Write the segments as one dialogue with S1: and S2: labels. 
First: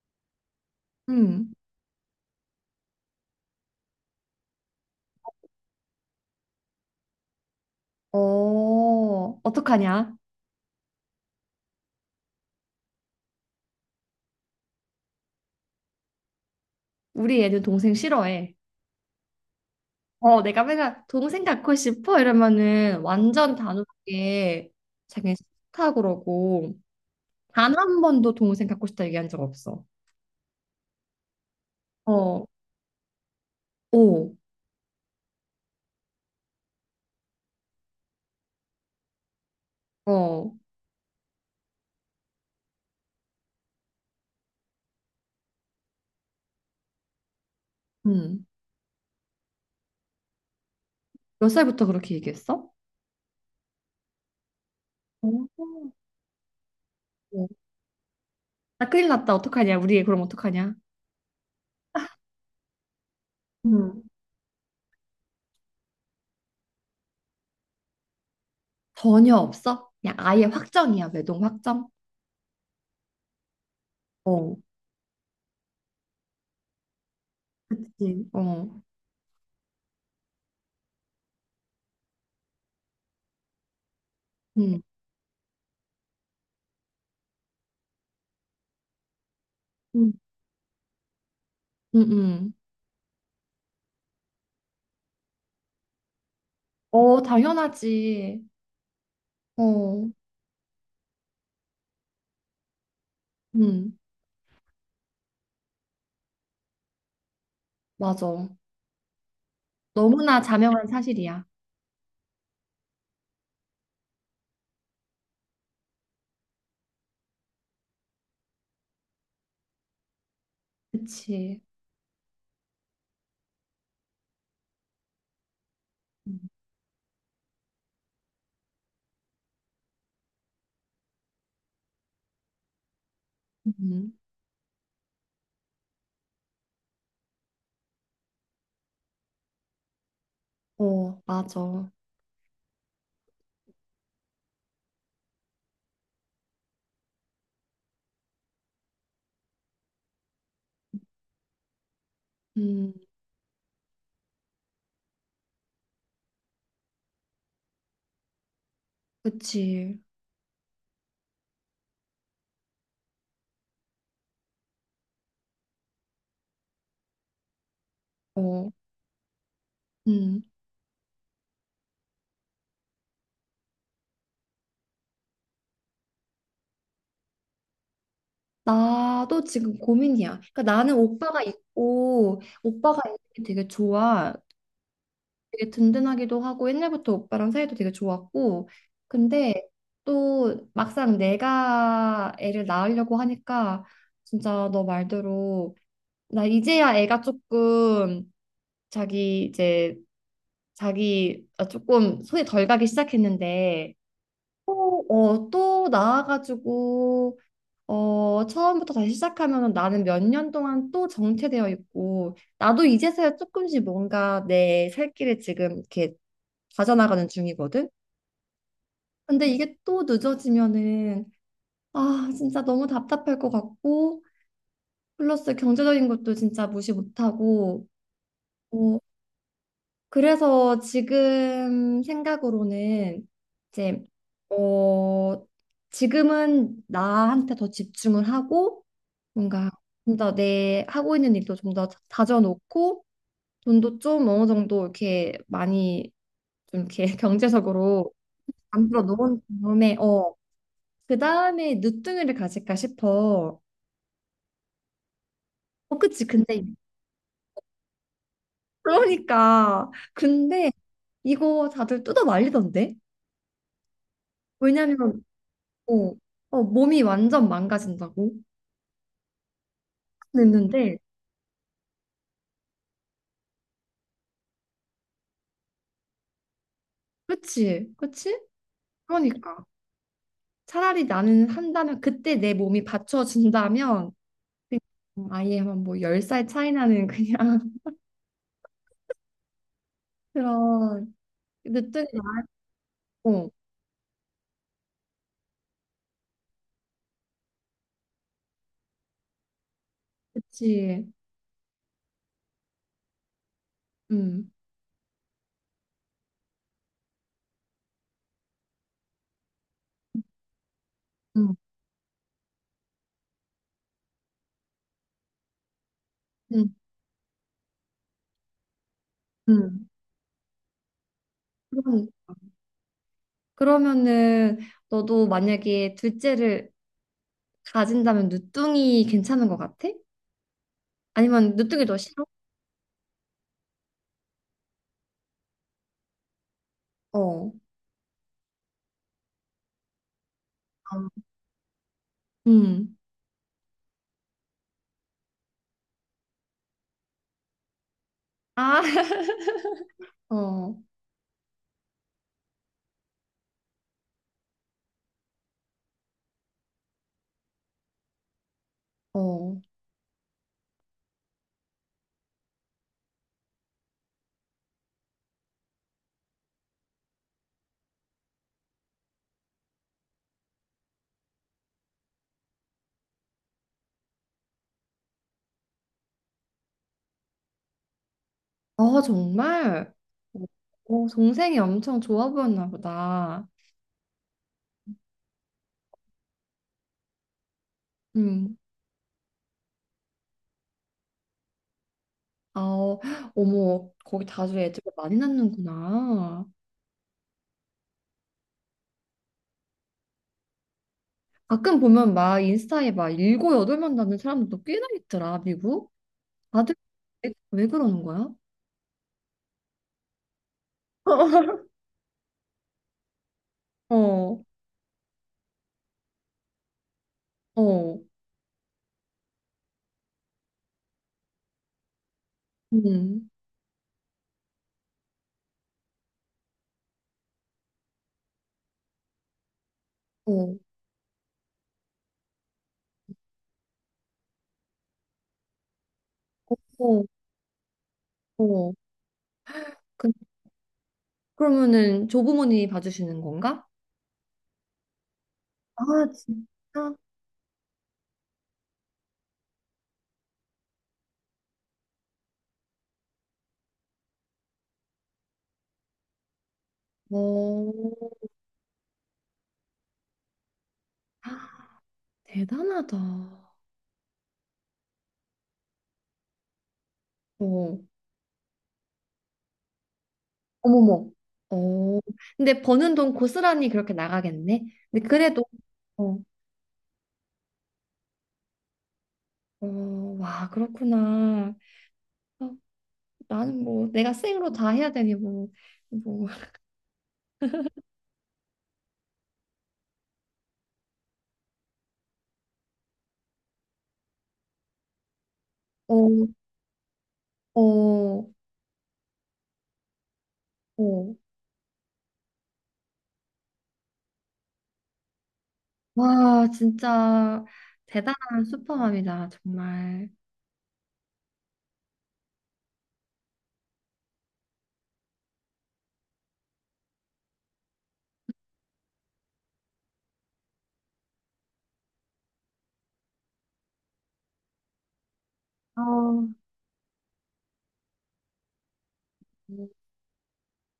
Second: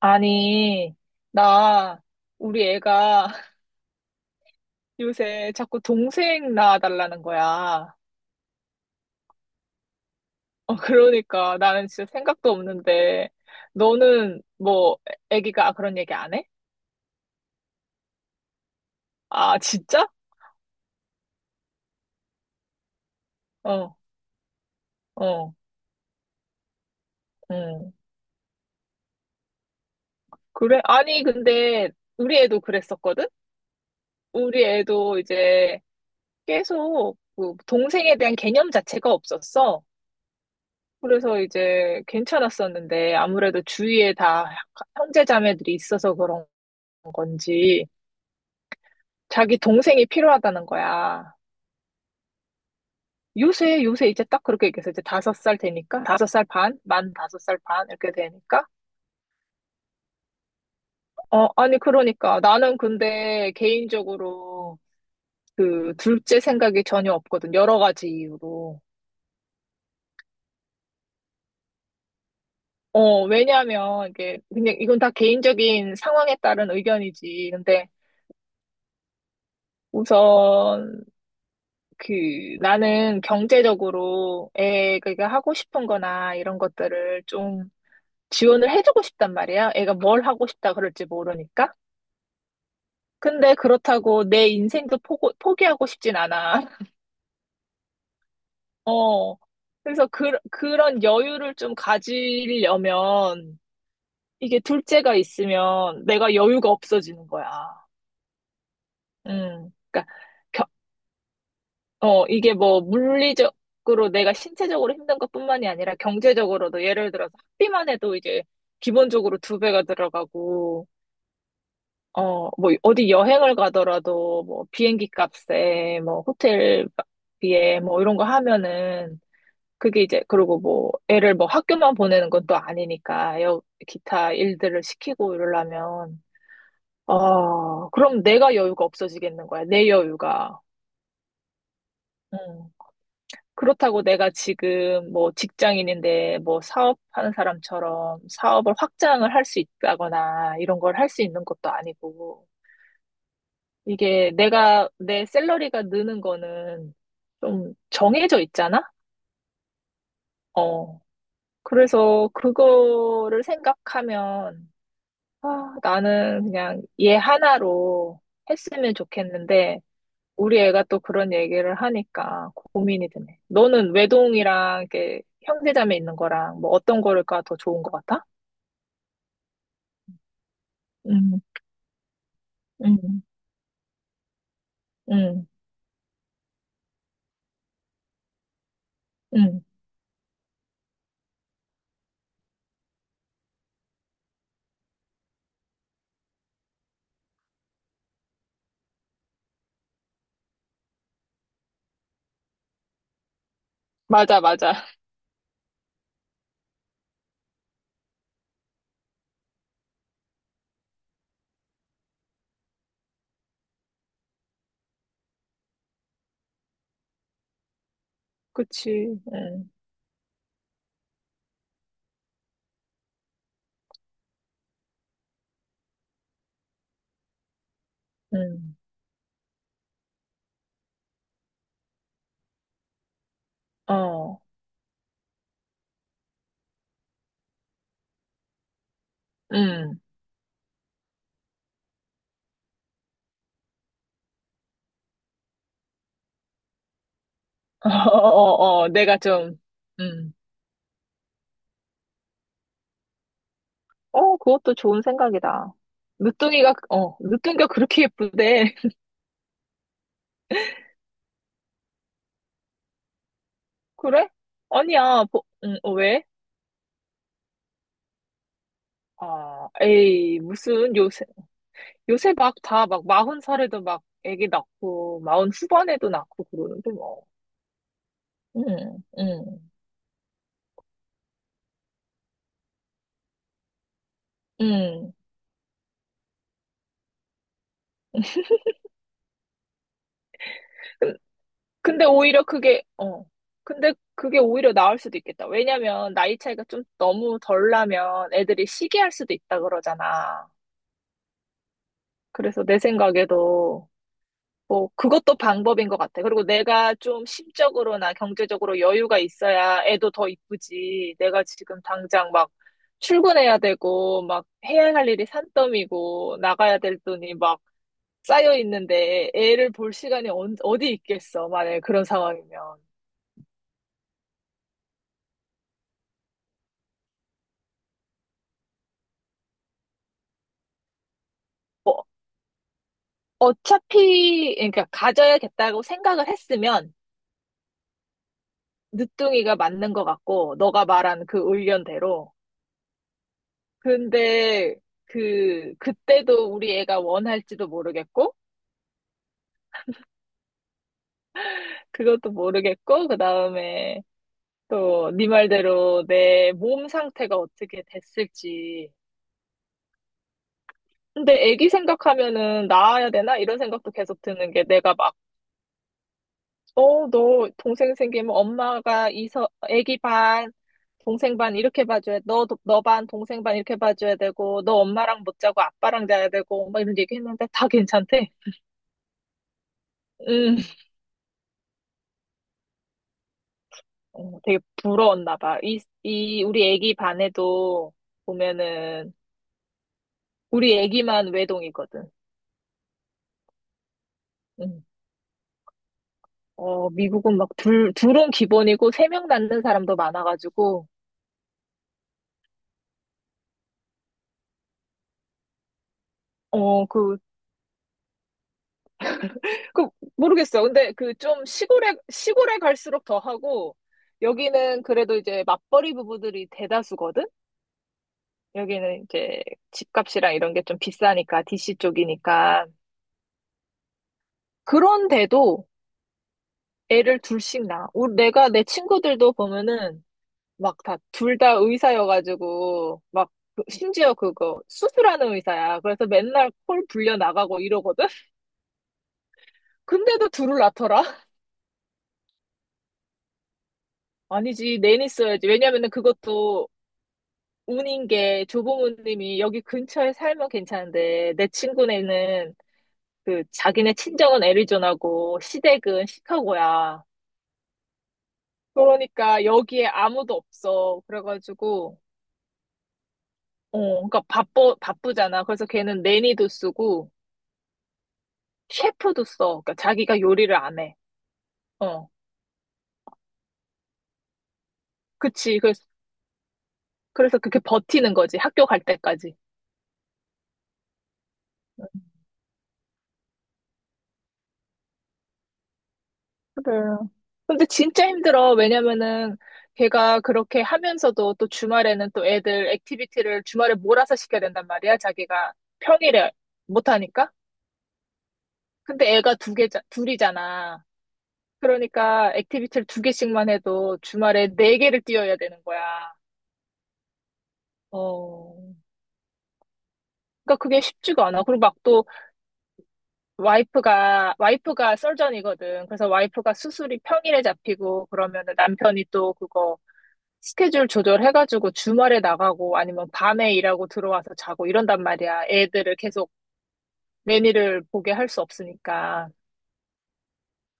S1: 아니,
S2: 응.
S1: 나, 우리 애가 요새 자꾸 동생 낳아달라는 거야.
S2: 어, 어떡하냐?
S1: 어, 그러니까 나는 진짜 생각도 없는데, 너는 뭐, 애기가 그런 얘기 안 해?
S2: 우리 애는 동생 싫어해.
S1: 아, 진짜?
S2: 어, 내가 맨날 동생 갖고 싶어 이러면은 완전
S1: 어,
S2: 단호하게 자기는
S1: 어,
S2: 싫다 그러고 단
S1: 응.
S2: 한 번도 동생 갖고 싶다 얘기한 적 없어.
S1: 그래? 아니, 근데 우리
S2: 어,
S1: 애도 그랬었거든?
S2: 오,
S1: 우리 애도 이제 계속 그 동생에 대한 개념 자체가 없었어.
S2: 어,
S1: 그래서 이제 괜찮았었는데, 아무래도 주위에 다 형제자매들이 있어서 그런 건지
S2: 응.
S1: 자기 동생이 필요하다는 거야.
S2: 몇 살부터 그렇게 얘기했어?
S1: 요새 이제 딱 그렇게 얘기해서 이제 다섯 살
S2: 오.
S1: 되니까 다섯 살 반, 만 다섯
S2: 어.
S1: 살 반 이렇게 되니까
S2: 나 큰일 났다. 어떡하냐? 우리 애 그럼 어떡하냐?
S1: 어, 아니 그러니까 나는 근데
S2: 음
S1: 개인적으로 그 둘째 생각이 전혀 없거든, 여러 가지 이유로.
S2: 전혀 없어? 그냥 아예 확정이야. 매동 확정?
S1: 어, 왜냐하면 이게
S2: 어,
S1: 그냥 이건 다 개인적인 상황에 따른 의견이지. 근데
S2: 그치. 어,
S1: 우선 그 나는 경제적으로
S2: 음,
S1: 애가 하고 싶은 거나 이런 것들을 좀 지원을 해주고 싶단 말이야. 애가
S2: 음,
S1: 뭘 하고 싶다 그럴지 모르니까.
S2: 음.
S1: 근데 그렇다고 내 인생도 포기하고 싶진 않아.
S2: 어, 당연하지.
S1: 어. 그래서
S2: 어,
S1: 그런 여유를 좀 가지려면
S2: 음,
S1: 이게 둘째가 있으면 내가 여유가 없어지는 거야.
S2: 맞아.
S1: 음. 그러니까
S2: 너무나
S1: 겨-
S2: 자명한 사실이야.
S1: 어, 이게 뭐 물리적으로 내가 신체적으로 힘든 것뿐만이 아니라 경제적으로도 예를 들어서 학비만 해도 이제 기본적으로 두 배가 들어가고,
S2: 그치.
S1: 어, 뭐, 어디 여행을 가더라도, 뭐, 비행기 값에, 뭐,
S2: 음,
S1: 호텔비에, 뭐, 이런 거 하면은, 그게 이제, 그리고 뭐, 애를 뭐 학교만 보내는 건 또 아니니까, 여,
S2: 음.
S1: 기타 일들을 시키고 이러려면, 어, 그럼 내가 여유가 없어지겠는 거야, 내 여유가.
S2: 어, 맞아.
S1: 음. 그렇다고 내가 지금 뭐 직장인인데 뭐 사업하는 사람처럼 사업을 확장을 할 수 있다거나 이런 걸 할 수 있는 것도 아니고,
S2: 음,
S1: 내 샐러리가 느는 거는 좀 정해져 있잖아?
S2: 그치.
S1: 어. 그래서 그거를 생각하면, 아, 나는 그냥 얘 하나로
S2: 어,
S1: 했으면 좋겠는데,
S2: 음.
S1: 우리 애가 또 그런 얘기를 하니까 고민이 되네. 너는 외동이랑 이렇게 형제자매 있는 거랑 뭐 어떤 거가 더 좋은 것 같아?
S2: 나도 지금 고민이야. 그러니까 나는
S1: 응,
S2: 오빠가 있고, 오빠가 있는
S1: 응,
S2: 게 되게 좋아.
S1: 응,
S2: 되게 든든하기도 하고, 옛날부터 오빠랑 사이도 되게 좋았고.
S1: 응,
S2: 근데 또 막상 내가 애를 낳으려고 하니까, 진짜 너 말대로 나 이제야 애가 조금 자기 이제 자기 아, 조금 손이 덜 가기 시작했는데
S1: 맞아, 맞아.
S2: 또, 어, 또 나와가지고 어, 처음부터 다시 시작하면 나는 몇 년 동안 또 정체되어 있고 나도 이제서야 조금씩 뭔가 내 살 길을 지금 이렇게 가져나가는 중이거든.
S1: 그치.
S2: 근데
S1: 응,
S2: 이게 또 늦어지면은 아 진짜 너무 답답할 것 같고 플러스 경제적인 것도 진짜 무시 못하고
S1: 응,
S2: 어, 그래서 지금 생각으로는 이제
S1: 어,
S2: 어 지금은 나한테 더 집중을 하고 뭔가
S1: 응,
S2: 좀 더 내 하고 있는 일도 좀 더 다져놓고 돈도 좀 어느 정도 이렇게 많이 좀 이렇게
S1: 어,
S2: 경제적으로
S1: 어, 어,
S2: 만들어
S1: 내가
S2: 놓은
S1: 좀,
S2: 다음에
S1: 음,
S2: 어 그다음에 늦둥이를 가질까 싶어.
S1: 어, 그것도 좋은 생각이다.
S2: 어 그치 근데
S1: 늦둥이가, 어, 늦둥이가 그렇게 예쁘대.
S2: 그러니까 근데 이거 다들 뜯어 말리던데?
S1: 그래?
S2: 왜냐면
S1: 아니야, 보, 어,
S2: 어,
S1: 왜?
S2: 어, 몸이 완전 망가진다고
S1: 아, 에이, 무슨
S2: 했는데,
S1: 요새, 요새 막 다 막 마흔 살에도 막 애기 낳고, 마흔 후반에도 낳고 그러는데 뭐.
S2: 그치, 그치?
S1: 음,
S2: 그러니까
S1: 음,
S2: 차라리 나는 한다면 그때 내 몸이 받쳐준다면
S1: 음.
S2: 그냥 아예 한뭐 10살 차이 나는 그냥 그런
S1: 근- 근데
S2: 늦둥이
S1: 오히려 그게, 어,
S2: 나고
S1: 근데 그게 오히려 나을 수도 있겠다. 왜냐면 나이 차이가 좀 너무 덜 나면 애들이 시기할 수도 있다 그러잖아.
S2: 그치
S1: 그래서 내 생각에도
S2: 음,
S1: 뭐 그것도 방법인 것 같아. 그리고 내가 좀 심적으로나 경제적으로 여유가 있어야 애도 더 이쁘지. 내가
S2: 음,
S1: 지금 당장 막 출근해야 되고 막 해야 할 일이 산더미고
S2: 음,
S1: 나가야 될 돈이 막 쌓여 있는데 애를
S2: 음.
S1: 볼 시간이 어디 있겠어, 만약에 그런
S2: 그럼,
S1: 상황이면.
S2: 그러면은 너도 만약에 둘째를 가진다면 늦둥이 괜찮은 것 같아? 아니면 늦둥이 더 싫어?
S1: 어차피 그러니까 가져야겠다고 생각을 했으면
S2: 어,
S1: 늦둥이가 맞는 것 같고, 너가 말한 그 의견대로.
S2: 음.
S1: 근데 그 그때도 우리 애가 원할지도 모르겠고,
S2: 아, 어,
S1: 그것도 모르겠고, 그다음에 또 네 말대로 내 몸 상태가 어떻게 됐을지.
S2: 어.
S1: 근데 애기 생각하면은 낳아야 되나 이런 생각도 계속 드는 게, 내가 막 어 너 동생 생기면 엄마가 이서 애기 반 동생 반 이렇게 봐줘야, 너 반 동생 반 이렇게 봐줘야 되고, 너 엄마랑 못 자고 아빠랑 자야 되고 막 이런 얘기 했는데 다 괜찮대.
S2: 아, 정말?
S1: 음.
S2: 어 동생이 엄청 좋아 보였나 보다.
S1: 어, 되게 부러웠나 봐. 우리 애기 반에도
S2: 음.
S1: 보면은, 우리 애기만 외동이거든.
S2: 아, 어, 어머, 거기 다들 애들
S1: 응.
S2: 많이 낳는구나.
S1: 어, 미국은 막 둘은 기본이고, 세 명 낳는 사람도 많아가지고,
S2: 가끔 보면 막 인스타에 막 7, 8명 낳는 사람들도 꽤나 있더라, 미국. 다들
S1: 어,
S2: 왜 그러는 거야?
S1: 그, 모르겠어. 근데 그 좀 시골에 갈수록 더 하고,
S2: 어,
S1: 여기는 그래도 이제 맞벌이 부부들이 대다수거든?
S2: 어,
S1: 여기는 이제 집값이랑 이런 게 좀 비싸니까, DC 쪽이니까.
S2: 음,
S1: 그런데도 애를 둘씩 낳아. 내가, 내 친구들도 보면은,
S2: 어,
S1: 막 다 둘 다 의사여가지고 막 심지어 그거 수술하는 의사야. 그래서 맨날 콜
S2: 어,
S1: 불려 나가고 이러거든.
S2: 어. 그,
S1: 근데도 둘을 낳더라.
S2: 그러면은 조부모님이 봐주시는 건가?
S1: 아니지, 내니 써야지.
S2: 아,
S1: 왜냐면은 그것도
S2: 진짜?
S1: 운인 게, 조부모님이 여기 근처에 살면 괜찮은데 내 친구네는 그 자기네 친정은 애리조나고 시댁은 시카고야.
S2: 어,
S1: 그러니까 여기에 아무도 없어. 그래가지고
S2: 대단하다.
S1: 어, 그러니까 바빠, 바쁘잖아. 그래서 걔는 내니도 쓰고,
S2: 어,
S1: 셰프도 써. 그러니까 자기가 요리를 안 해.
S2: 어머머. 어,
S1: 어,
S2: 근데 버는 돈 고스란히 그렇게 나가겠네. 근데 그래도,
S1: 그치. 그래서,
S2: 어,
S1: 그래서 그렇게 버티는 거지, 학교 갈 때까지.
S2: 어, 와, 그렇구나. 어, 나는 뭐, 내가 생으로 다 해야 되니, 뭐, 뭐,
S1: 그래. 근데 진짜 힘들어. 왜냐면은 걔가 그렇게 하면서도 또 주말에는 또 애들 액티비티를 주말에 몰아서 시켜야 된단 말이야, 자기가
S2: 어,
S1: 평일에 못하니까.
S2: 어,
S1: 근데 애가 두 개, 둘이잖아.
S2: 어.
S1: 그러니까 액티비티를 두 개씩만 해도 주말에 네 개를 뛰어야 되는 거야.
S2: 와, 진짜 대단한
S1: 어.
S2: 슈퍼맘이다, 정말.
S1: 그러니까 그게 쉽지가 않아. 그리고 막또 와이프가 썰전이거든. 그래서 와이프가 수술이 평일에 잡히고 그러면은 남편이 또 그거 스케줄 조절해가지고 주말에 나가고 아니면 밤에 일하고 들어와서 자고 이런단 말이야.
S2: 아,
S1: 애들을
S2: 어,
S1: 계속 매니를 보게 할 수 없으니까.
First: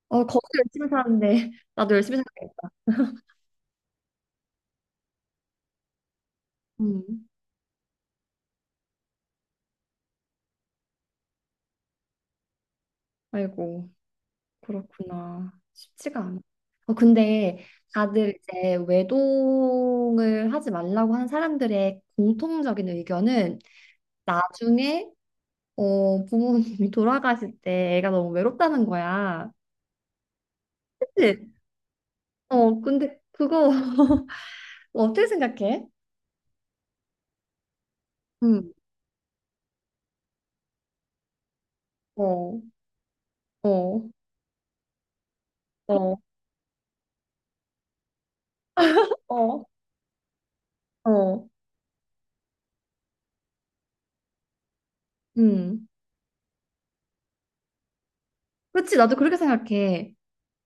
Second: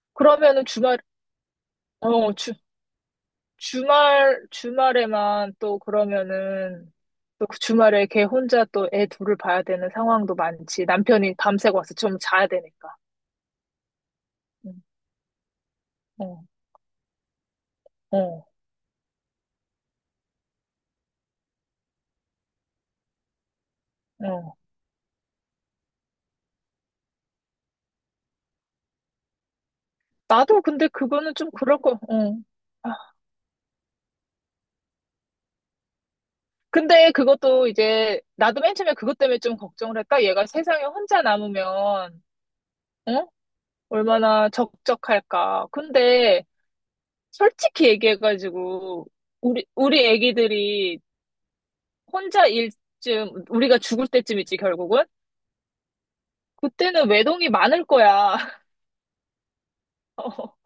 S2: 거기서
S1: 그러면은
S2: 열심히 사는데, 나도 열심히
S1: 어, 주,
S2: 살겠다.
S1: 주말에만 또 그러면은
S2: 음,
S1: 또 그 주말에 걔 혼자 또 애 둘을 봐야 되는 상황도 많지, 남편이 밤새고 와서 좀 자야 되니까.
S2: 아이고.
S1: 응,
S2: 그렇구나. 쉽지가 않아.
S1: 어,
S2: 어, 근데 다들
S1: 어,
S2: 이제 외동을 하지 말라고 하는 사람들의 공통적인 의견은
S1: 어.
S2: 나중에 어, 부모님이 돌아가실 때 애가 너무 외롭다는 거야.
S1: 나도 근데 그거는
S2: 그치?
S1: 좀 그럴 거, 어.
S2: 어,
S1: 아,
S2: 근데 그거 어떻게 생각해?
S1: 근데 그것도 이제, 나도
S2: 음.
S1: 맨 처음에 그것 때문에 좀 걱정을 했다. 얘가 세상에 혼자 남으면,
S2: 어,
S1: 어?
S2: 어,
S1: 얼마나 적적할까.
S2: 어,
S1: 근데, 솔직히 얘기해가지고,
S2: 어,
S1: 우리 애기들이
S2: 어,
S1: 혼자 일쯤, 우리가 죽을 때쯤 있지, 결국은?
S2: 음.
S1: 그때는 외동이 많을 거야.
S2: 그렇지, 나도 그렇게 생각해.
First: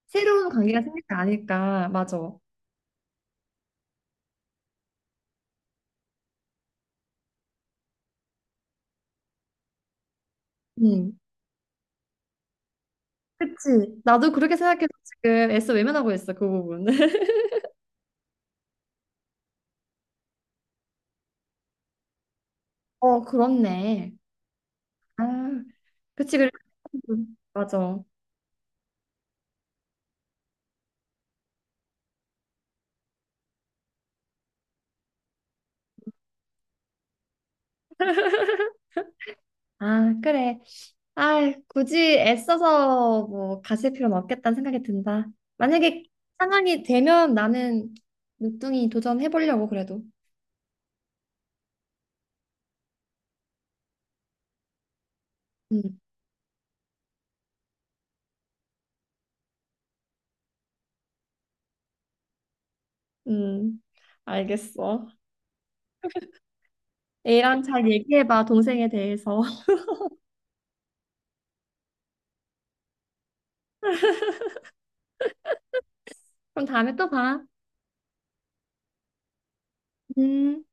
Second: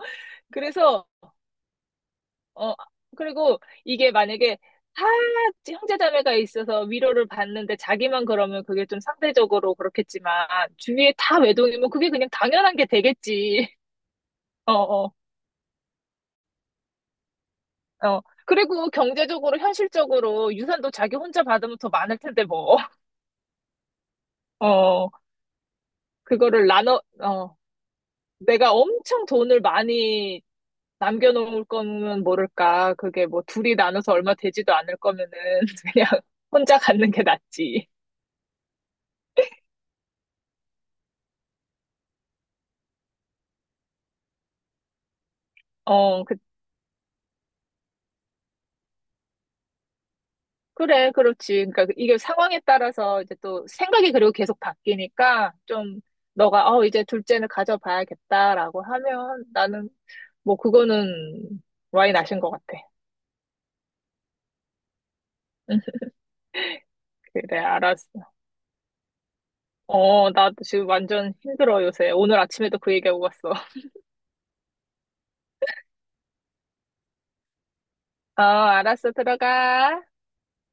S2: 새로운 관계가 생길
S1: 그래서,
S2: 거 아닐까, 맞아.
S1: 어, 그리고 이게 만약에 다 형제자매가 있어서 위로를 받는데 자기만 그러면 그게 좀 상대적으로 그렇겠지만
S2: 응.
S1: 주위에 다 외동이면 그게 그냥 당연한 게 되겠지.
S2: 그치? 나도 그렇게
S1: 어,
S2: 생각해서
S1: 어,
S2: 지금 애써 외면하고 있어, 그 부분.
S1: 어. 그리고 경제적으로 현실적으로 유산도 자기 혼자 받으면 더 많을 텐데 뭐.
S2: 어, 그렇네.
S1: 어,
S2: 아, 그치, 그래.
S1: 그거를 나눠, 어,
S2: 맞아.
S1: 내가 엄청 돈을 많이 남겨놓을 거면 모를까. 그게 뭐 둘이 나눠서 얼마 되지도 않을 거면은 그냥 혼자 갖는 게 낫지.
S2: 아, 그래. 아, 굳이 애써서 뭐 가실 필요는 없겠다는 생각이 든다. 만약에
S1: 어,
S2: 상황이 되면 나는 늦둥이 도전해보려고 그래도.
S1: 그래, 그렇지. 그러니까 그 이게 상황에 따라서 이제 또 생각이, 그리고 계속 바뀌니까
S2: 음,
S1: 좀. 너가 어 이제 둘째는 가져봐야겠다라고 하면 나는 뭐 그거는 와인 아신 것 같아.
S2: 음, 알겠어.
S1: 응, 그래,
S2: A랑 잘
S1: 알았어.
S2: 얘기해봐, 동생에 대해서.
S1: 어, 나도 지금 완전 힘들어 요새. 오늘 아침에도 그 얘기하고 갔어.
S2: 그럼 다음에 또 봐.
S1: 어, 알았어, 들어가.
S2: 음.